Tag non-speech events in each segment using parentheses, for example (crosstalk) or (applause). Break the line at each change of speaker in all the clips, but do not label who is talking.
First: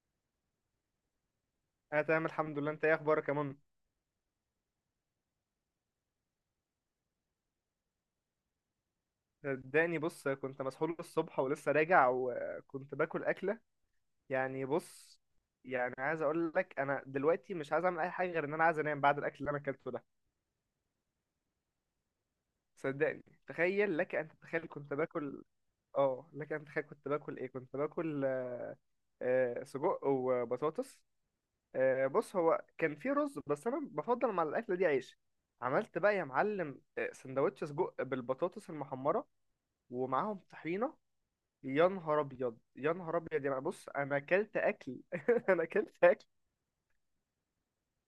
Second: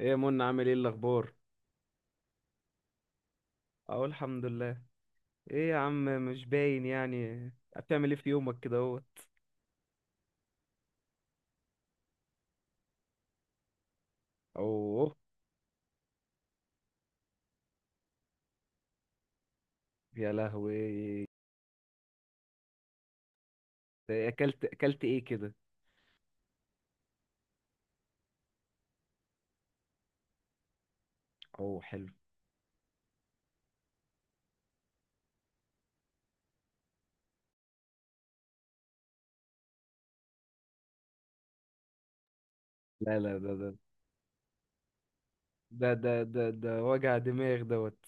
ايه يا منى عامل ايه الاخبار؟
انا تمام الحمد لله. انت ايه اخبارك يا منى؟
اقول الحمد لله. ايه يا عم مش باين يعني. بتعمل ايه في يومك كده اهو؟
صدقني بص كنت مسحول الصبح ولسه راجع وكنت باكل اكله. يعني
اوه.
بص. يعني عايز اقول لك انا دلوقتي مش عايز اعمل اي حاجه غير ان انا عايز انام بعد الاكل اللي انا اكلته ده.
يا لهوي.
صدقني تخيل
ده
لك
ايه،
ان
اكلت
تتخيل كنت
اكلت ايه
باكل.
كده؟
اه، لك ان تتخيل كنت باكل ايه كنت باكل. سجق وبطاطس.
اوه، حلو.
بص هو كان في رز بس انا بفضل مع الاكله دي عيش. عملت بقى يا معلم سندوتش سجق بالبطاطس المحمره ومعاهم طحينه. يا نهار ابيض يا نهار
لا لا،
ابيض،
ده
يعني
ده
بص انا اكلت اكل (laughs) انا
ده
اكلت
ده
اكل.
ده, ده وجع دماغ دوت.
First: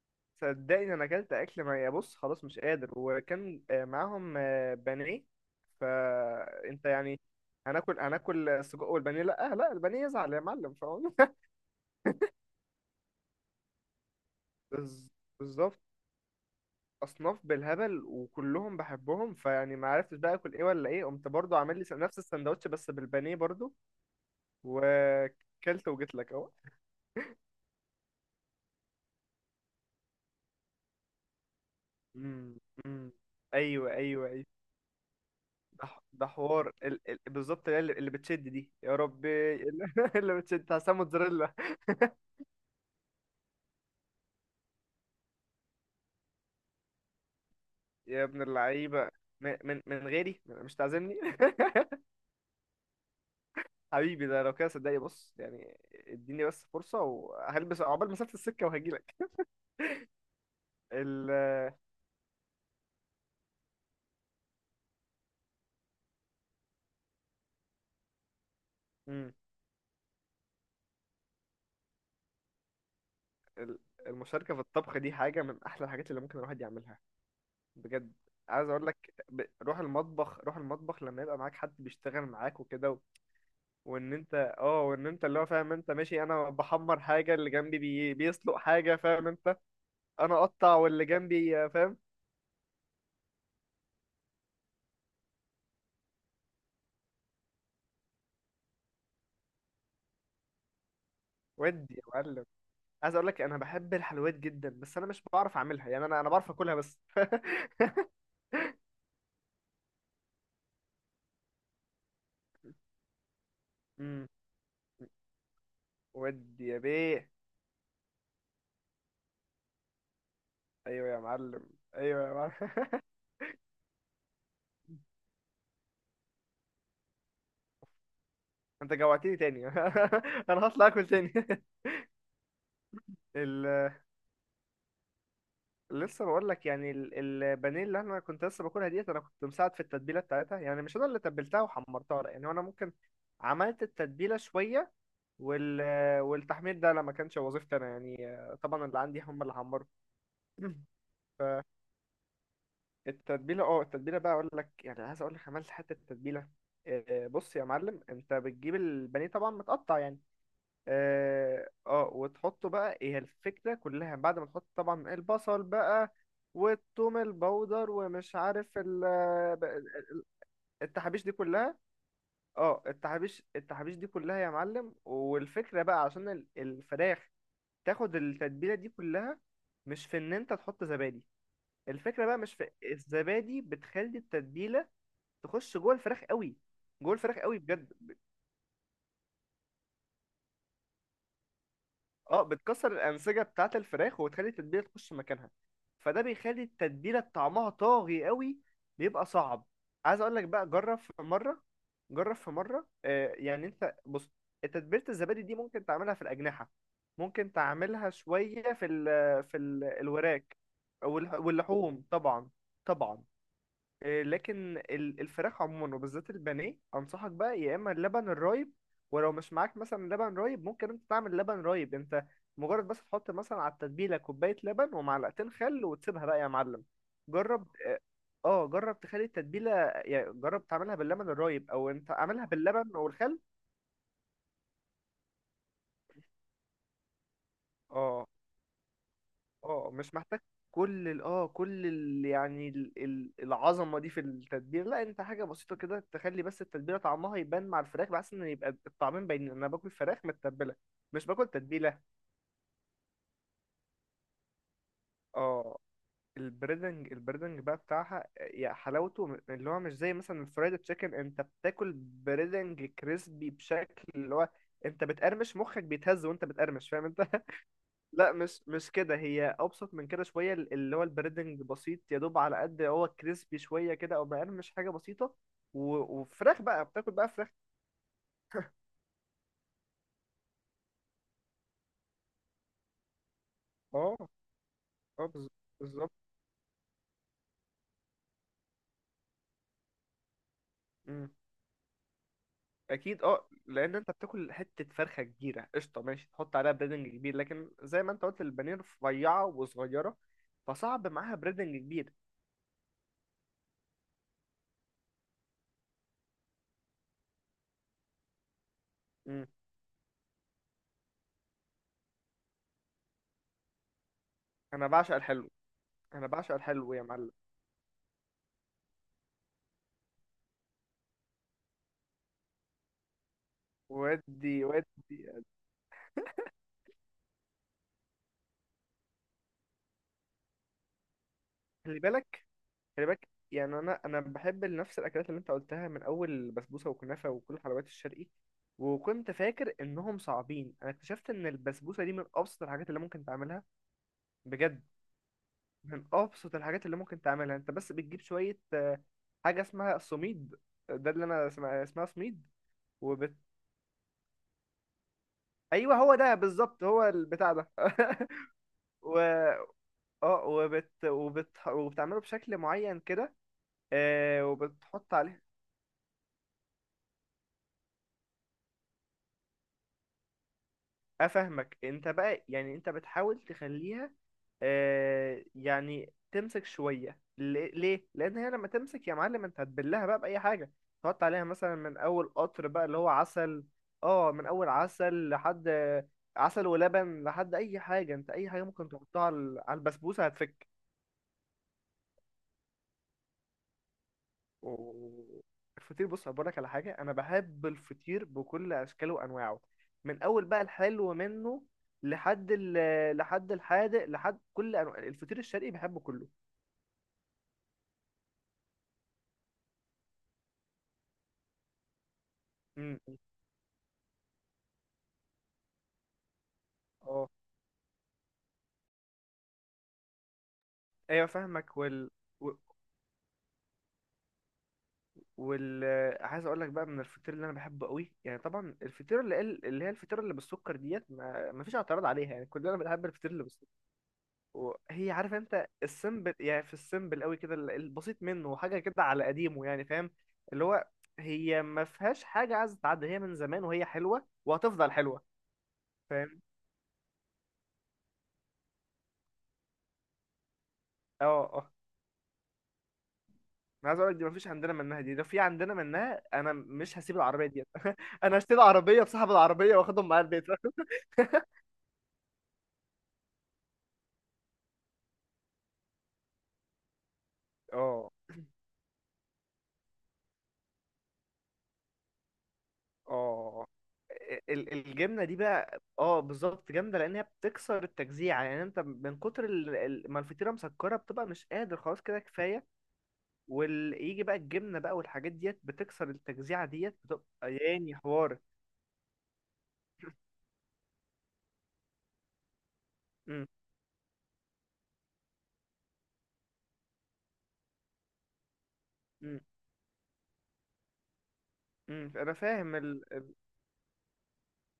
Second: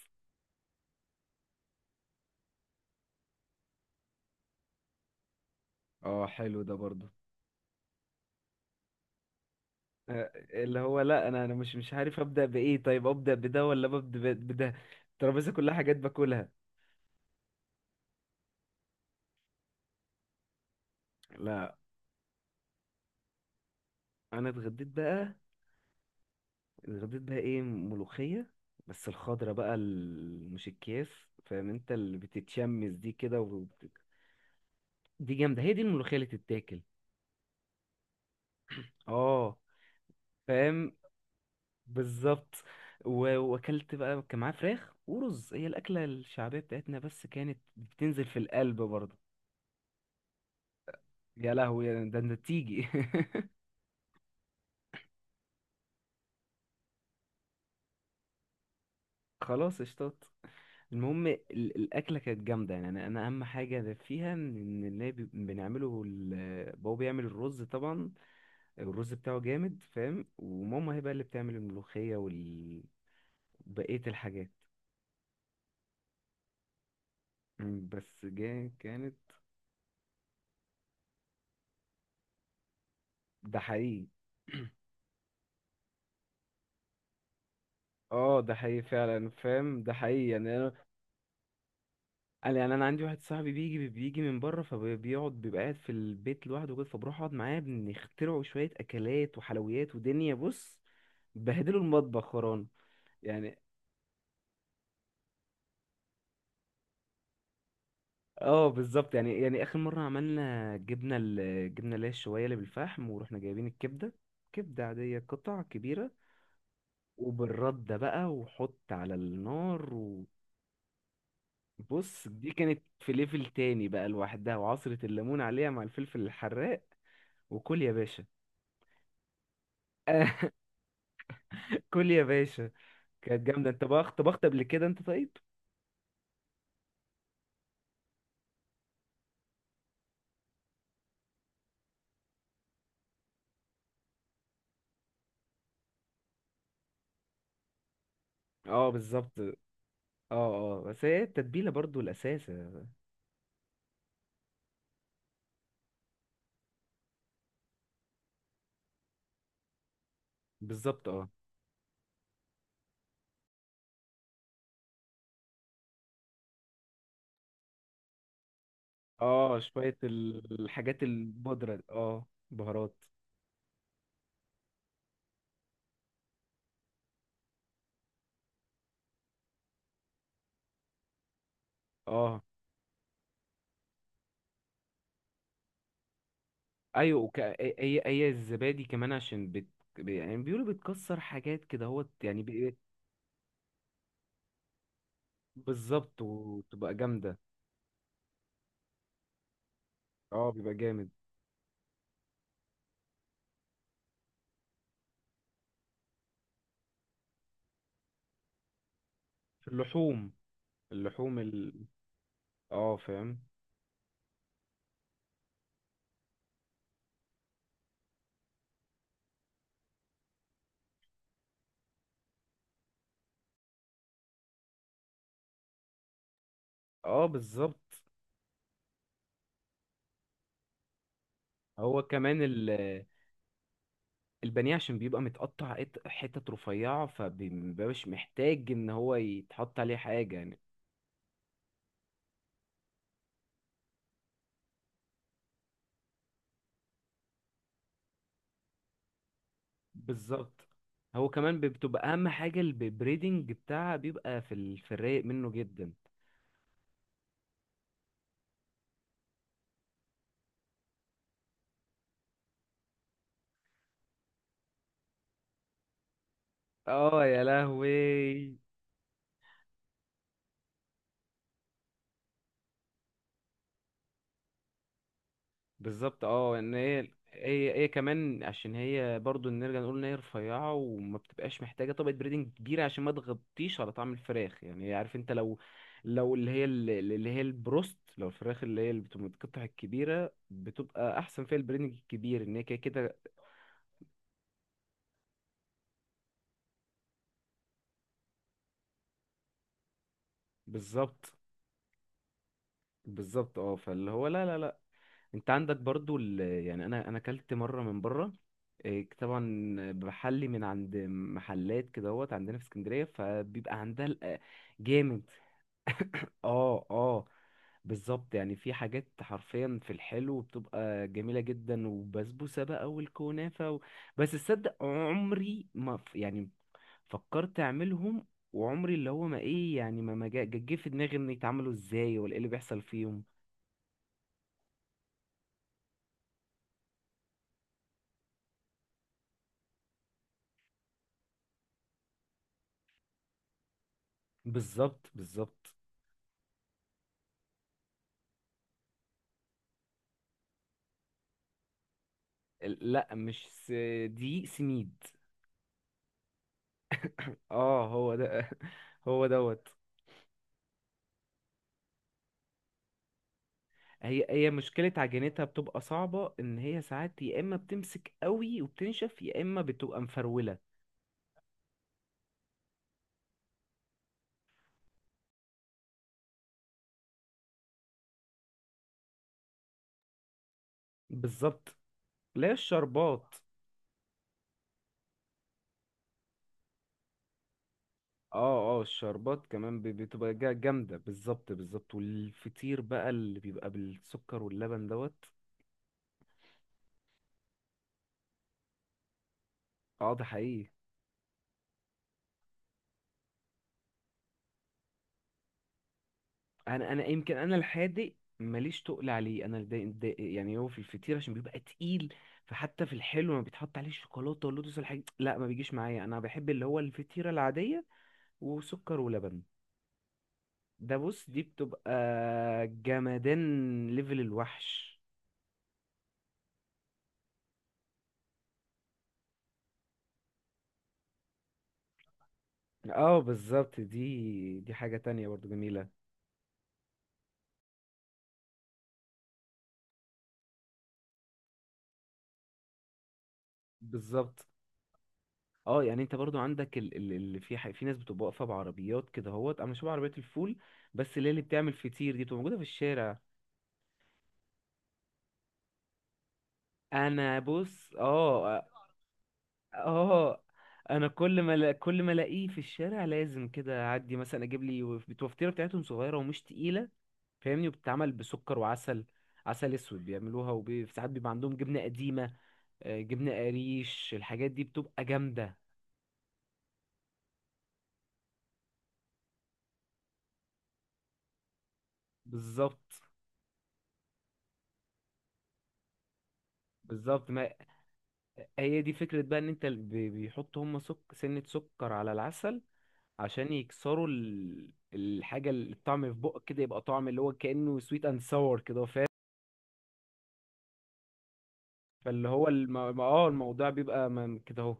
صدقني انا اكلت اكل ما يا بص خلاص مش قادر، وكان معاهم بانيه.
اه حلو ده
فانت
برضه.
يعني هناكل هناكل السجق والبانيه، لا لا البانيه
آه،
يزعل يا معلم
اللي هو
فاهم.
لا انا مش عارف ابدا بايه، طيب ابدا بده ولا ببدا
(laughs)
بده.
بز-
الترابيزه كلها
بالظبط.
حاجات باكلها.
اصناف بالهبل وكلهم بحبهم فيعني ما عرفتش بقى اكل ايه ولا ايه، قمت برضو
لا،
عامل لي نفس السندوتش بس بالبانيه برضو.
انا اتغديت بقى.
وكلت وجيت لك اهو.
الغديت بقى ايه؟ ملوخية. بس الخضرة بقى مش الكياس. فاهم انت اللي
أمم.
بتتشمس
أمم.
دي كده
ايوه ايوه ايوه.
دي جامدة، هي دي
ده
الملوخية اللي
ده حوار
تتاكل.
بالظبط اللي بتشد دي يا ربي.
اه،
(laughs) اللي بتشد بتاع
فاهم.
موتزاريلا.
بالظبط. واكلت بقى، كان معاه فراخ ورز، هي الاكلة الشعبية بتاعتنا بس كانت
يا
بتنزل في
ابن
القلب
اللعيبه،
برضه.
من غيري مش تعزمني.
يا
(laughs)
لهوي، ده انت تيجي. (laughs)
حبيبي ده لو كده صدقني بص، يعني اديني بس فرصه وهلبس عقبال مسافه السكه وهجيلك.
خلاص، اشطات. المهم
ال...
الاكله كانت جامده، يعني انا اهم حاجه فيها ان اللي بنعمله بابا بيعمل الرز طبعا. الرز
مم.
بتاعه جامد، فاهم، وماما هي بقى اللي بتعمل الملوخية وبقية
ال...
الحاجات.
المشاركه في الطبخ دي حاجه من احلى الحاجات اللي ممكن الواحد يعملها. بجد.
بس
عايز
جا
اقول
كانت.
لك روح المطبخ روح المطبخ لما يبقى معاك حد بيشتغل معاك وكده.
ده حقيقي.
وان انت. اه وان انت اللي هو فاهم انت، ماشي انا بحمر حاجه، اللي جنبي
اه، ده
بيسلق
حقيقي
حاجه، فاهم
فعلا،
انت.
فاهم، ده حقيقي،
انا
يعني انا.
اقطع واللي جنبي فاهم.
يعني انا عندي واحد صاحبي بيجي من بره، فبيقعد بيبقى قاعد في البيت لوحده كده، فبروح اقعد معاه، بنخترعوا شوية اكلات وحلويات ودنيا، بص. بهدلوا
ودي يا
المطبخ
معلم.
خران.
عايز اقول لك انا
يعني
بحب الحلويات جدا بس انا مش بعرف اعملها، يعني انا بعرف اكلها بس. (laughs)
اه بالظبط، يعني اخر مرة عملنا جبنة، الجبنة اللي هي الشوية اللي بالفحم، ورحنا جايبين الكبدة.
امم.
كبدة عادية، قطع كبيرة.
ودي يا بيه.
وبالردة بقى، وحط على النار.
ايوه يا معلم.
وبص،
ايوه يا
دي
معلم.
كانت في ليفل تاني بقى لوحدها، وعصرة
(laughs)
الليمون عليها مع الفلفل الحراق. وكل يا باشا.
انت جوعتني تاني (laughs)
(laughs)
انا هطلع اكل تاني.
كل يا باشا. كانت جامدة، انت
(laughs)
بقى طبخت قبل كده انت طيب؟
لسه بقول لك، يعني البانيه اللي انا كنت لسه باكلها ديت انا كنت مساعد في التتبيله بتاعتها، يعني مش انا اللي تبلتها وحمرتها، لا يعني انا ممكن عملت التتبيله شويه، وال والتحمير ده لما كانش وظيفتي انا يعني. طبعا
اه
اللي عندي
بالظبط،
هم
اه.
اللي حمروا.
اه،
(clears throat)
بس هي التتبيلة برضو الأساس.
التتبيله، اه التتبيله بقى اقول لك، يعني عايز اقول لك عملت حته تتبيله. بص يا معلم، انت بتجيب البانيه طبعا متقطع يعني.
بالظبط، اه.
اه وتحطه بقى، هي الفكرة كلها، بعد ما تحط طبعا البصل بقى والثوم البودر ومش عارف
اه، شوية
ال-
الحاجات
التحابيش دي كلها.
البودرة، اه،
اه
بهارات.
التحابيش دي كلها يا معلم، والفكرة بقى عشان الفراخ تاخد التتبيلة دي كلها، مش في ان انت تحط زبادي، الفكرة بقى
اه،
مش في الزبادي، بتخلي التتبيلة تخش جوه الفراخ قوي. جوه
ايوه،
الفراخ قوي بجد.
هي الزبادي كمان عشان يعني بيقولوا بتكسر حاجات كده هو يعني.
اه بتكسر الانسجه بتاعه الفراخ وتخلي التتبيله تخش مكانها. فده
بالظبط،
بيخلي
وتبقى
التتبيله
جامدة.
طعمها طاغي قوي، بيبقى صعب. عايز اقول لك
اه،
بقى
بيبقى
جرب
جامد.
في مره. جرب في مره آه، يعني انت بص تتبيله الزبادي دي ممكن تعملها في الاجنحه، ممكن تعملها شويه في ال في
في
ال
اللحوم.
الوراك،
اللحوم
واللحوم طبعا.
اه،
طبعا.
فاهم،
لكن الفراخ عموما وبالذات البانيه انصحك بقى يا اما اللبن الرايب. ولو مش معاك مثلا لبن رايب، ممكن انت تعمل لبن رايب انت، مجرد بس تحط مثلا على التتبيله كوبايه لبن ومعلقتين خل وتسيبها بقى يا معلم.
اه،
جرب.
بالظبط.
اه جرب تخلي التتبيله، يعني جرب تعملها باللبن الرايب او
هو
انت
كمان
اعملها باللبن والخل.
البانيه عشان بيبقى متقطع، حتت رفيعة، فمبيبقاش
اه
محتاج ان هو يتحط
اه
عليه
مش
حاجة
محتاج.
يعني.
كل ال يعني ال العظمه دي في التتبيله، لا انت حاجه بسيطه كده تخلي بس التتبيله طعمها يبان مع الفراخ بحيث ان يبقى الطعمين باينين، انا باكل فراخ
بالظبط.
متبله مش
هو
باكل
كمان
تتبيله.
بتبقى اهم حاجة البريدنج بتاعها، بيبقى في في الرايق منه
اه
جدا.
البريدنج، البريدنج بقى بتاعها، يا حلاوته، اللي هو مش زي مثلا الفرايد تشيكن، انت بتاكل بريدنج كريسبي بشكل اللي هو انت بتقرمش، مخك بيتهز وانت بتقرمش، فاهم
اه،
انت.
يا
لا
لهوي.
مش كده، هي ابسط من كده شويه، اللي هو البريدنج بسيط، يا دوب على قد هو كريسبي شويه كده او مقرمش حاجه بسيطه. و...
بالظبط، اه،
وفراخ
ان
بقى
هي
بتاكل بقى فراخ.
هي هي كمان عشان هي برضو نرجع نقول ان هي رفيعه وما بتبقاش محتاجه طبقه بريدنج كبيره، عشان ما تغطيش على طعم
اه
الفراخ، يعني عارف
اه
انت لو
بالظبط.
لو اللي هي اللي هي البروست، لو الفراخ اللي هي اللي بتبقى متقطع الكبيره بتبقى
مم.
احسن فيها البريدنج الكبير، ان هي كده كده.
اكيد اه، لان انت بتاكل حته فرخه كبيره قشطه، ماشي تحط عليها بريدنج كبير، لكن زي ما انت قلت البانيه رفيعه وصغيره، فصعب
بالظبط،
معاها بريدنج كبير.
بالظبط. اه، فاللي هو لا لا لا. انت عندك برضو يعني انا اكلت مره من بره. إيه، طبعا.
مم.
بحلي من عند محلات كدهوت عندنا في اسكندريه، فبيبقى عندها
انا بعشق
جامد.
الحلو. انا بعشق
اه،
الحلو يا
اه،
معلم.
بالظبط. يعني في حاجات حرفيا في الحلو بتبقى جميله جدا، وبسبوسه بقى والكنافه بس
ودي
تصدق
ودي.
عمري ما يعني فكرت اعملهم. وعمري اللي هو ما ايه يعني، ما جه في دماغي ان يتعملوا
خلي
ازاي ولا ايه
بالك،
اللي بيحصل
خلي
فيهم.
بالك يعني انا بحب نفس الاكلات اللي انت قلتها من اول بسبوسه وكنافه وكل الحلويات الشرقي، وكنت فاكر انهم صعبين، انا اكتشفت ان البسبوسه دي من ابسط الحاجات اللي ممكن تعملها. بجد
بالظبط، بالظبط.
من ابسط الحاجات اللي ممكن تعملها، انت بس بتجيب شويه حاجه اسمها السميد، ده اللي انا اسمها اسمها سميد،
لا،
وبت
مش س... دقيق سميد.
ايوه هو ده بالظبط هو البتاع ده.
اه، هو
(laughs)
ده، (laughs)
و
هو دوت.
اه وبتعمله بشكل معين كده،
هي هي مشكلة
وبتحط عليه.
عجينتها بتبقى صعبة، ان هي ساعات يا اما بتمسك قوي وبتنشف، يا اما بتبقى مفرولة.
افهمك انت بقى، يعني انت بتحاول تخليها آه، يعني تمسك شويه، ليه لان هي لما تمسك يا معلم انت هتبلها بقى باي حاجه، تحط عليها مثلا
بالظبط.
من اول
لا،
قطر بقى اللي هو
الشربات.
عسل. اه من اول عسل لحد، عسل ولبن لحد اي حاجه، انت اي حاجه
اه، اه،
ممكن تحطها
الشربات
على على
كمان
البسبوسه
بتبقى
هتفك.
جامدة، بالظبط، بالظبط. والفطير بقى اللي بيبقى بالسكر واللبن دوت.
و- الفطير، بص أقول لك على حاجة، أنا بحب الفطير بكل أشكاله وأنواعه،
اه،
من
ده
أول بقى
حقيقي.
الحلو منه لحد لحد الحادق، لحد كل أنواع الفطير الشرقي بحبه كله.
انا يمكن انا الحادق. ماليش تقل عليه، انا يعني هو في الفطير عشان بيبقى تقيل. فحتى في
امم.
الحلو لما بيتحط عليه الشوكولاته واللوتس والحاجات، لا، ما بيجيش معايا، انا بحب اللي هو
اه
الفطيره العاديه. وسكر ولبن. ده
ايوه
بص، دي
فاهمك.
بتبقى
وال و-
جمدان ليفل الوحش.
وال عايز اقول لك بقى من الفطير اللي انا بحبه قوي، يعني طبعا الفطير اللي اللي هي الفطيره اللي بالسكر ديت ما ما فيش اعتراض عليها، يعني كلنا بنحب
اه،
الفطير اللي.
بالظبط، دي حاجه
وهي
تانية
عارف
برضو
انت
جميله.
السيمبل، يعني في السيمبل قوي كده البسيط منه، حاجه كده على قديمه يعني فاهم، اللي هو هي ما فيهاش حاجه عايزه تتعدى، هي من زمان وهي حلوه
بالظبط،
وهتفضل حلوه.
اه، يعني انت برضو
فاهم.
عندك اللي في في ناس بتبقى واقفه بعربيات كده اهوت، انا شبه عربيات الفول. بس
اه
اللي هي اللي
اه
بتعمل فطير دي بتبقى موجوده في الشارع.
انا عايز اقول لك دي ما فيش عندنا منها، دي لو في عندنا منها انا مش هسيب
انا،
العربيه دي.
بص،
(laughs) انا هشتري
اه.
عربيه بصاحب العربيه واخدهم معايا
اه،
البيت. (laughs)
انا كل ما كل ما الاقيه في الشارع لازم كده اعدي مثلا اجيب لي، الوفطيره بتاعتهم صغيره ومش تقيله. فاهمني،
اه
وبتتعمل بسكر وعسل. عسل اسود بيعملوها، وساعات بيبقى عندهم جبنه قديمه، جبنه
اه
قريش، الحاجات دي بتبقى
الجبنه دي
جامده.
بقى اه بالظبط جامده، لان هي بتكسر التجزيع، يعني انت من كتر ما الفطيره مسكره، بتبقى مش قادر خلاص كده كفايه،
بالظبط،
ويجي بقى الجبنة بقى والحاجات ديت بتكسر التجزيعة ديت، بتبقى
بالظبط، ما
ياني حوار.
هي دي فكره بقى، ان انت بيحطوا هم سنه سكر على العسل
امم.
عشان يكسروا الحاجه، الطعم في بقك كده يبقى طعم اللي هو كانه سويت اند ساور كده.
امم.
فاللي
انا
هو
فاهم
اه، الموضوع بيبقى كده اهو.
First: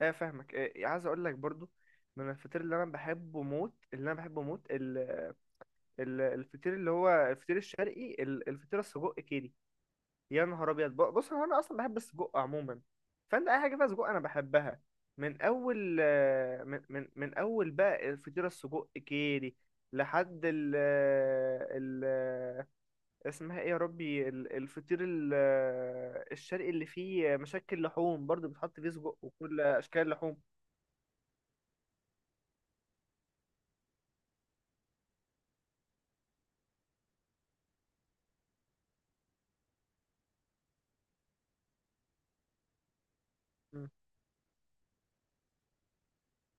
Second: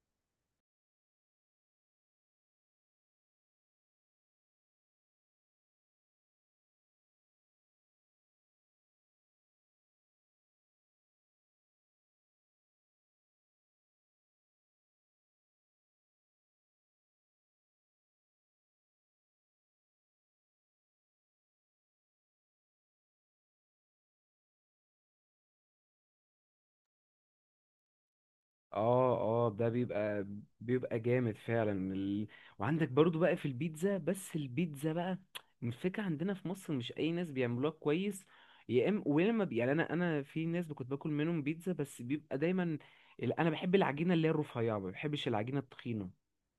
اه فاهمك. اه عايز اقول لك برضو، من الفطير اللي انا بحبه موت، اللي انا بحبه موت الفطير اللي هو الفطير الشرقي، الفطير السجق كيري. يا نهار ابيض، بص هو انا اصلا بحب السجق عموما، فانت اي حاجه فيها سجق انا بحبها. من اول من اول بقى الفطير السجق كيري لحد ال ال اسمها ايه يا ربي الفطير الشرقي اللي فيه مشكل لحوم، برضو بتحط فيه
اه،
سجق
اه،
وكل
ده
اشكال
بيبقى،
اللحوم.
بيبقى جامد فعلا وعندك برضو بقى في البيتزا، بس البيتزا بقى الفكرة عندنا في مصر مش اي ناس بيعملوها كويس. يا اما ويا اما يعني، انا في ناس كنت باكل منهم بيتزا، بس بيبقى دايما انا بحب
م-
العجينه اللي هي الرفيعه، ما بحبش العجينه التخينه.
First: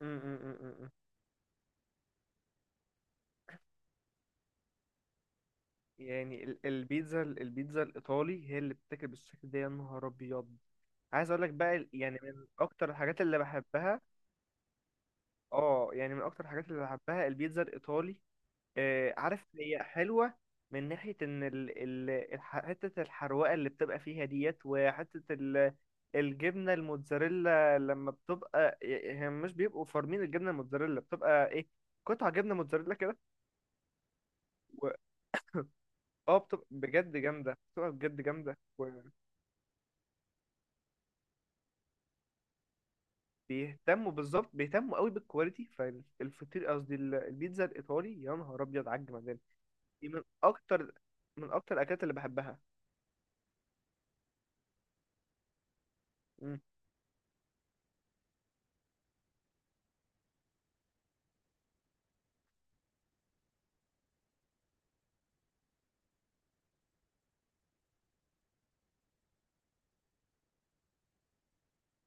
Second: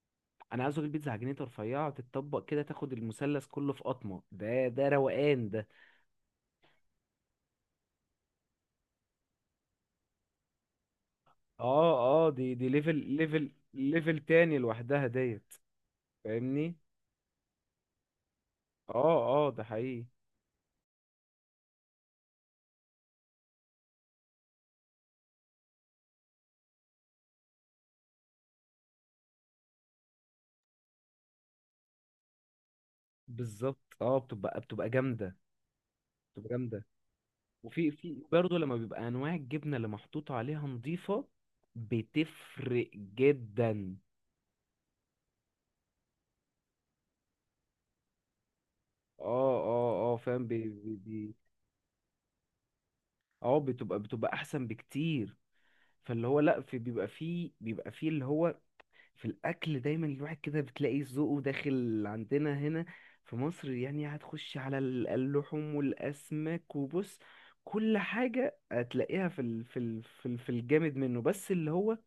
انا عايز اكل
م.
بيتزا عجينتها رفيعه، تتطبق كده تاخد المثلث كله في قطمه، ده روقان ده.
يعني البيتزا، البيتزا الايطالي هي اللي بتاكل بالشكل ده. يا نهار ابيض عايز اقول لك بقى يعني
اه، اه،
من
دي
اكتر
ليفل
الحاجات اللي
ليفل
بحبها.
ليفل تاني لوحدها ديت.
اه يعني من اكتر الحاجات
فاهمني.
اللي بحبها البيتزا الايطالي.
اه،
عارف
اه، ده
هي
حقيقي.
حلوة، من ناحية إن حتة الحروقة اللي بتبقى فيها ديت، وحتة الجبنة الموتزاريلا، لما بتبقى هي مش بيبقوا فارمين الجبنة الموتزاريلا، بتبقى إيه، قطع جبنة موتزاريلا كده.
بالظبط، اه، بتبقى
و...
جامده.
اه
بتبقى
بتبقى
جامده.
بجد جامدة،
وفي
بتبقى
في
بجد
برضه
جامدة.
لما بيبقى انواع الجبنه اللي محطوط عليها نظيفه، بتفرق جدا.
وبيهتموا بالظبط، بيهتموا قوي بالكواليتي. فالفطير قصدي البيتزا الإيطالي يا نهار أبيض على الجمدان.
اه، اه،
دي
اه،
من
فاهم، بي
أكتر،
بي بي
من أكتر الأكلات اللي بحبها.
اه، بتبقى احسن بكتير. فاللي هو
مم.
لا، في بيبقى فيه اللي هو في الاكل دايما الواحد كده بتلاقي ذوقه داخل عندنا هنا في مصر، يعني هتخش على اللحوم والاسماك، وبص كل حاجه هتلاقيها في ال في الجامد منه، بس اللي هو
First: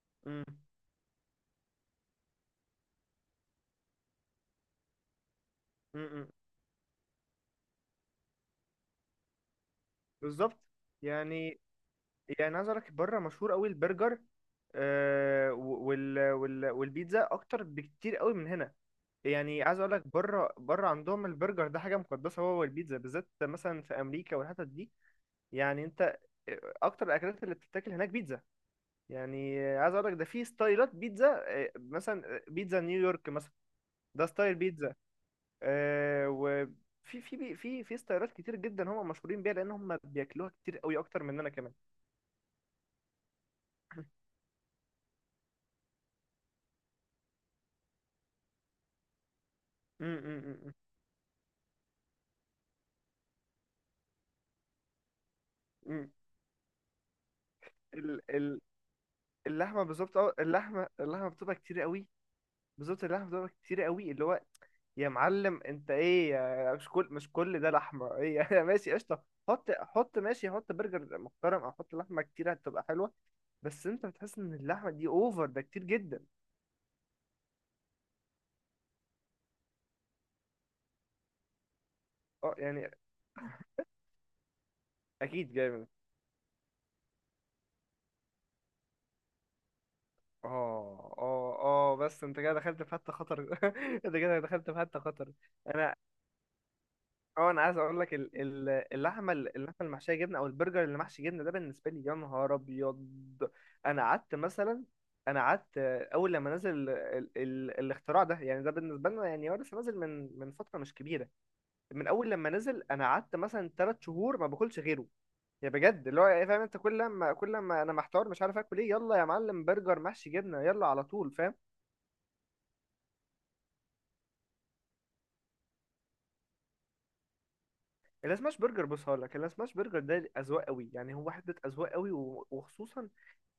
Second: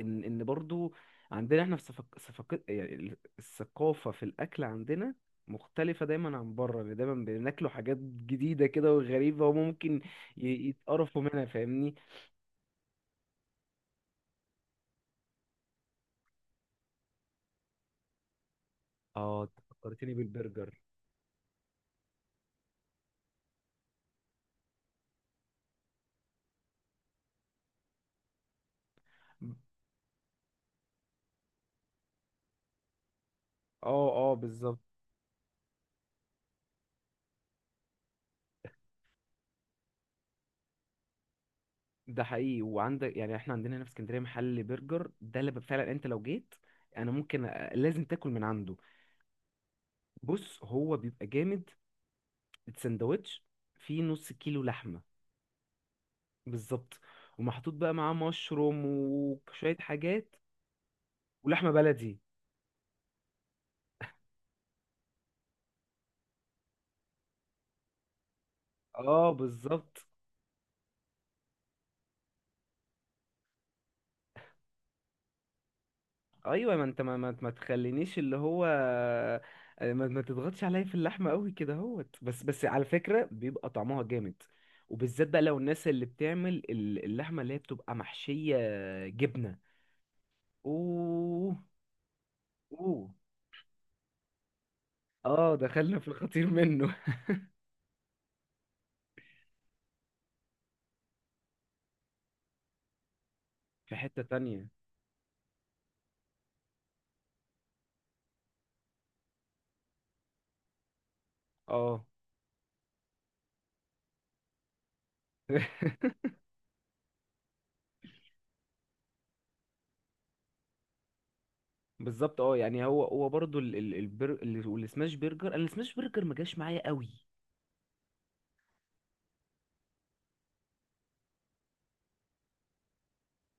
ان
مم.
برضو عندنا احنا في صفق صفق يعني الثقافه في الاكل عندنا مختلفة
مم.
دايما عن بره، يعني دايما بناكلوا حاجات جديدة كده وغريبة، وممكن
بالظبط.
يتقرفوا منها،
يعني،
فاهمني.
يعني عايز اقول لك بره مشهور قوي البرجر والبيتزا اكتر بكتير قوي من هنا.
اه، أنت
يعني عايز اقول لك
فكرتني
بره،
بالبرجر.
بره عندهم البرجر ده حاجه مقدسه، هو والبيتزا بالذات مثلا في امريكا والحتت دي. يعني انت اكتر الاكلات اللي بتتاكل هناك بيتزا. يعني عايز اقول لك ده في ستايلات بيتزا، مثلا بيتزا نيويورك مثلا،
اه،
ده
اه،
ستايل
بالظبط.
بيتزا، آه، وفي في ستايلات كتير جدا هم مشهورين بيها، لان هم بياكلوها كتير قوي اكتر مننا كمان.
ده حقيقي، وعندك يعني احنا عندنا هنا في اسكندريه محل برجر، ده اللي فعلا انت لو جيت انا ممكن لازم تاكل من عنده.
مم. مم.
بص،
مم.
هو بيبقى جامد، السندوتش فيه نص كيلو لحمه.
مم.
بالظبط. ومحطوط بقى معاه
ال- ال-
مشروم وشويه
اللحمه بالظبط، اه
حاجات.
اللحمه، اللحمه بتبقى
ولحمه
كتير قوي.
بلدي.
بالظبط اللحمه بتبقى كتير قوي اللي هو. يا معلم انت ايه مش كل مش كل ده لحمه ايه؟ (laughs) يا ماشي قشطه،
اه،
حط
بالظبط.
حط ماشي، حط برجر محترم او حط لحمه كتير هتبقى حلوه، بس انت بتحس ان اللحمه دي اوفر، ده كتير جدا.
ايوه، ما انت ما تخلينيش اللي هو، ما تضغطش عليا في اللحمه قوي كده اهوت، بس
اه
بس على
يعني
فكره بيبقى طعمها جامد. وبالذات بقى
اكيد
لو
جاي من.
الناس اللي بتعمل اللحمه اللي هي بتبقى محشيه جبنه.
اه
اوه،
اه اه بس انت كده دخلت في
اوه.
حته خطر. (laughs) انت كده دخلت في حته خطر.
اه،
انا
دخلنا في الخطير منه.
اه، انا عايز اقول لك اللحمه، اللحمه المحشيه جبنه، او البرجر اللي محشي جبنه، ده بالنسبه لي يا نهار ابيض.
(laughs) في
انا
حته
قعدت
تانية.
مثلا، انا قعدت اول لما نزل ال ال ال الاختراع ده، يعني ده بالنسبه لنا، يعني هو لسه نازل من فتره مش كبيره،
اه.
من اول لما نزل انا قعدت مثلا ثلاث شهور ما باكلش غيره. يا بجد اللي
(laughs)
هو إيه، فاهم انت، كل لما انا محتار مش عارف اكل ايه، يلا يا معلم برجر محشي جبنه يلا على طول فاهم.
بالظبط، اه، يعني هو برضو والسماش برجر، انا السماش برجر ما جاش معايا قوي.
السماش برجر بص هقول لك، السماش برجر ده اذواق قوي، يعني هو حته اذواق قوي، وخصوصا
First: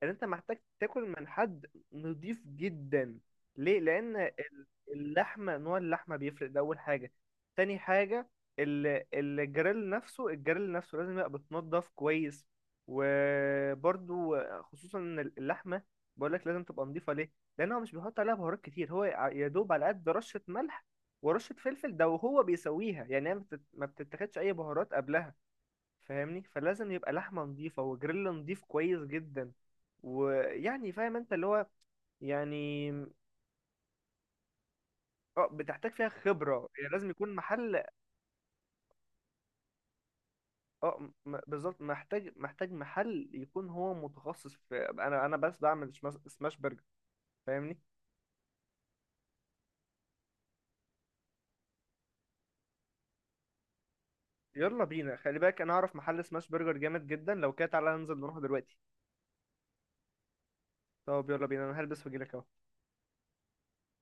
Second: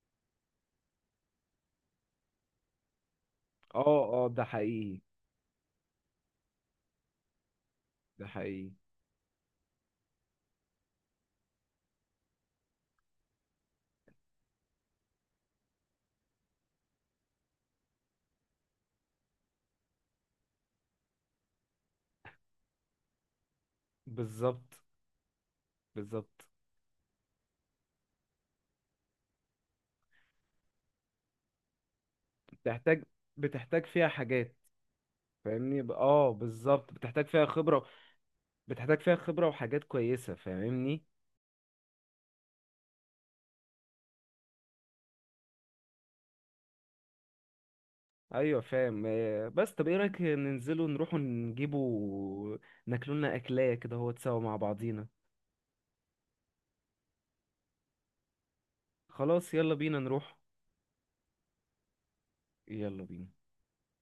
ان انت محتاج تاكل من حد نضيف جدا. ليه؟
اه،
لان
اه، ده حقيقي.
اللحمه، نوع اللحمه بيفرق، ده اول حاجه. تاني
ده
حاجه
حقيقي،
الجريل نفسه، الجريل نفسه لازم يبقى بتنضف كويس. وبرضو خصوصا ان اللحمه، بقول لك لازم تبقى نضيفه ليه، لان هو مش بيحط عليها بهارات كتير، هو يا دوب على قد رشه ملح ورشه فلفل ده وهو بيسويها، يعني هي ما بتتاخدش اي
بالظبط،
بهارات قبلها. فاهمني،
بالظبط.
فلازم يبقى لحمة نظيفة وجريل نظيف كويس جدا، ويعني فاهم انت اللي هو، يعني
بتحتاج، بتحتاج فيها حاجات.
اه
فاهمني،
بتحتاج فيها
اه،
خبرة، يعني
بالظبط،
لازم
بتحتاج
يكون
فيها
محل.
خبرة، بتحتاج فيها خبرة وحاجات كويسة، فاهمني.
اه بالظبط، محتاج محتاج محل يكون هو متخصص في، انا بس بعمل سماش سماش برجر، فاهمني.
ايوه، فاهم، بس طب ايه رأيك ننزلوا نروحوا نجيبوا ناكلولنا اكلاية كده هو تسوا مع
يلا
بعضينا؟
بينا، خلي بالك انا اعرف محل سماش برجر جامد جدا، لو كده تعالى ننزل نروح دلوقتي.
خلاص، يلا بينا نروح.
طب يلا بينا، انا هلبس واجيلك اهو.
يلا بينا.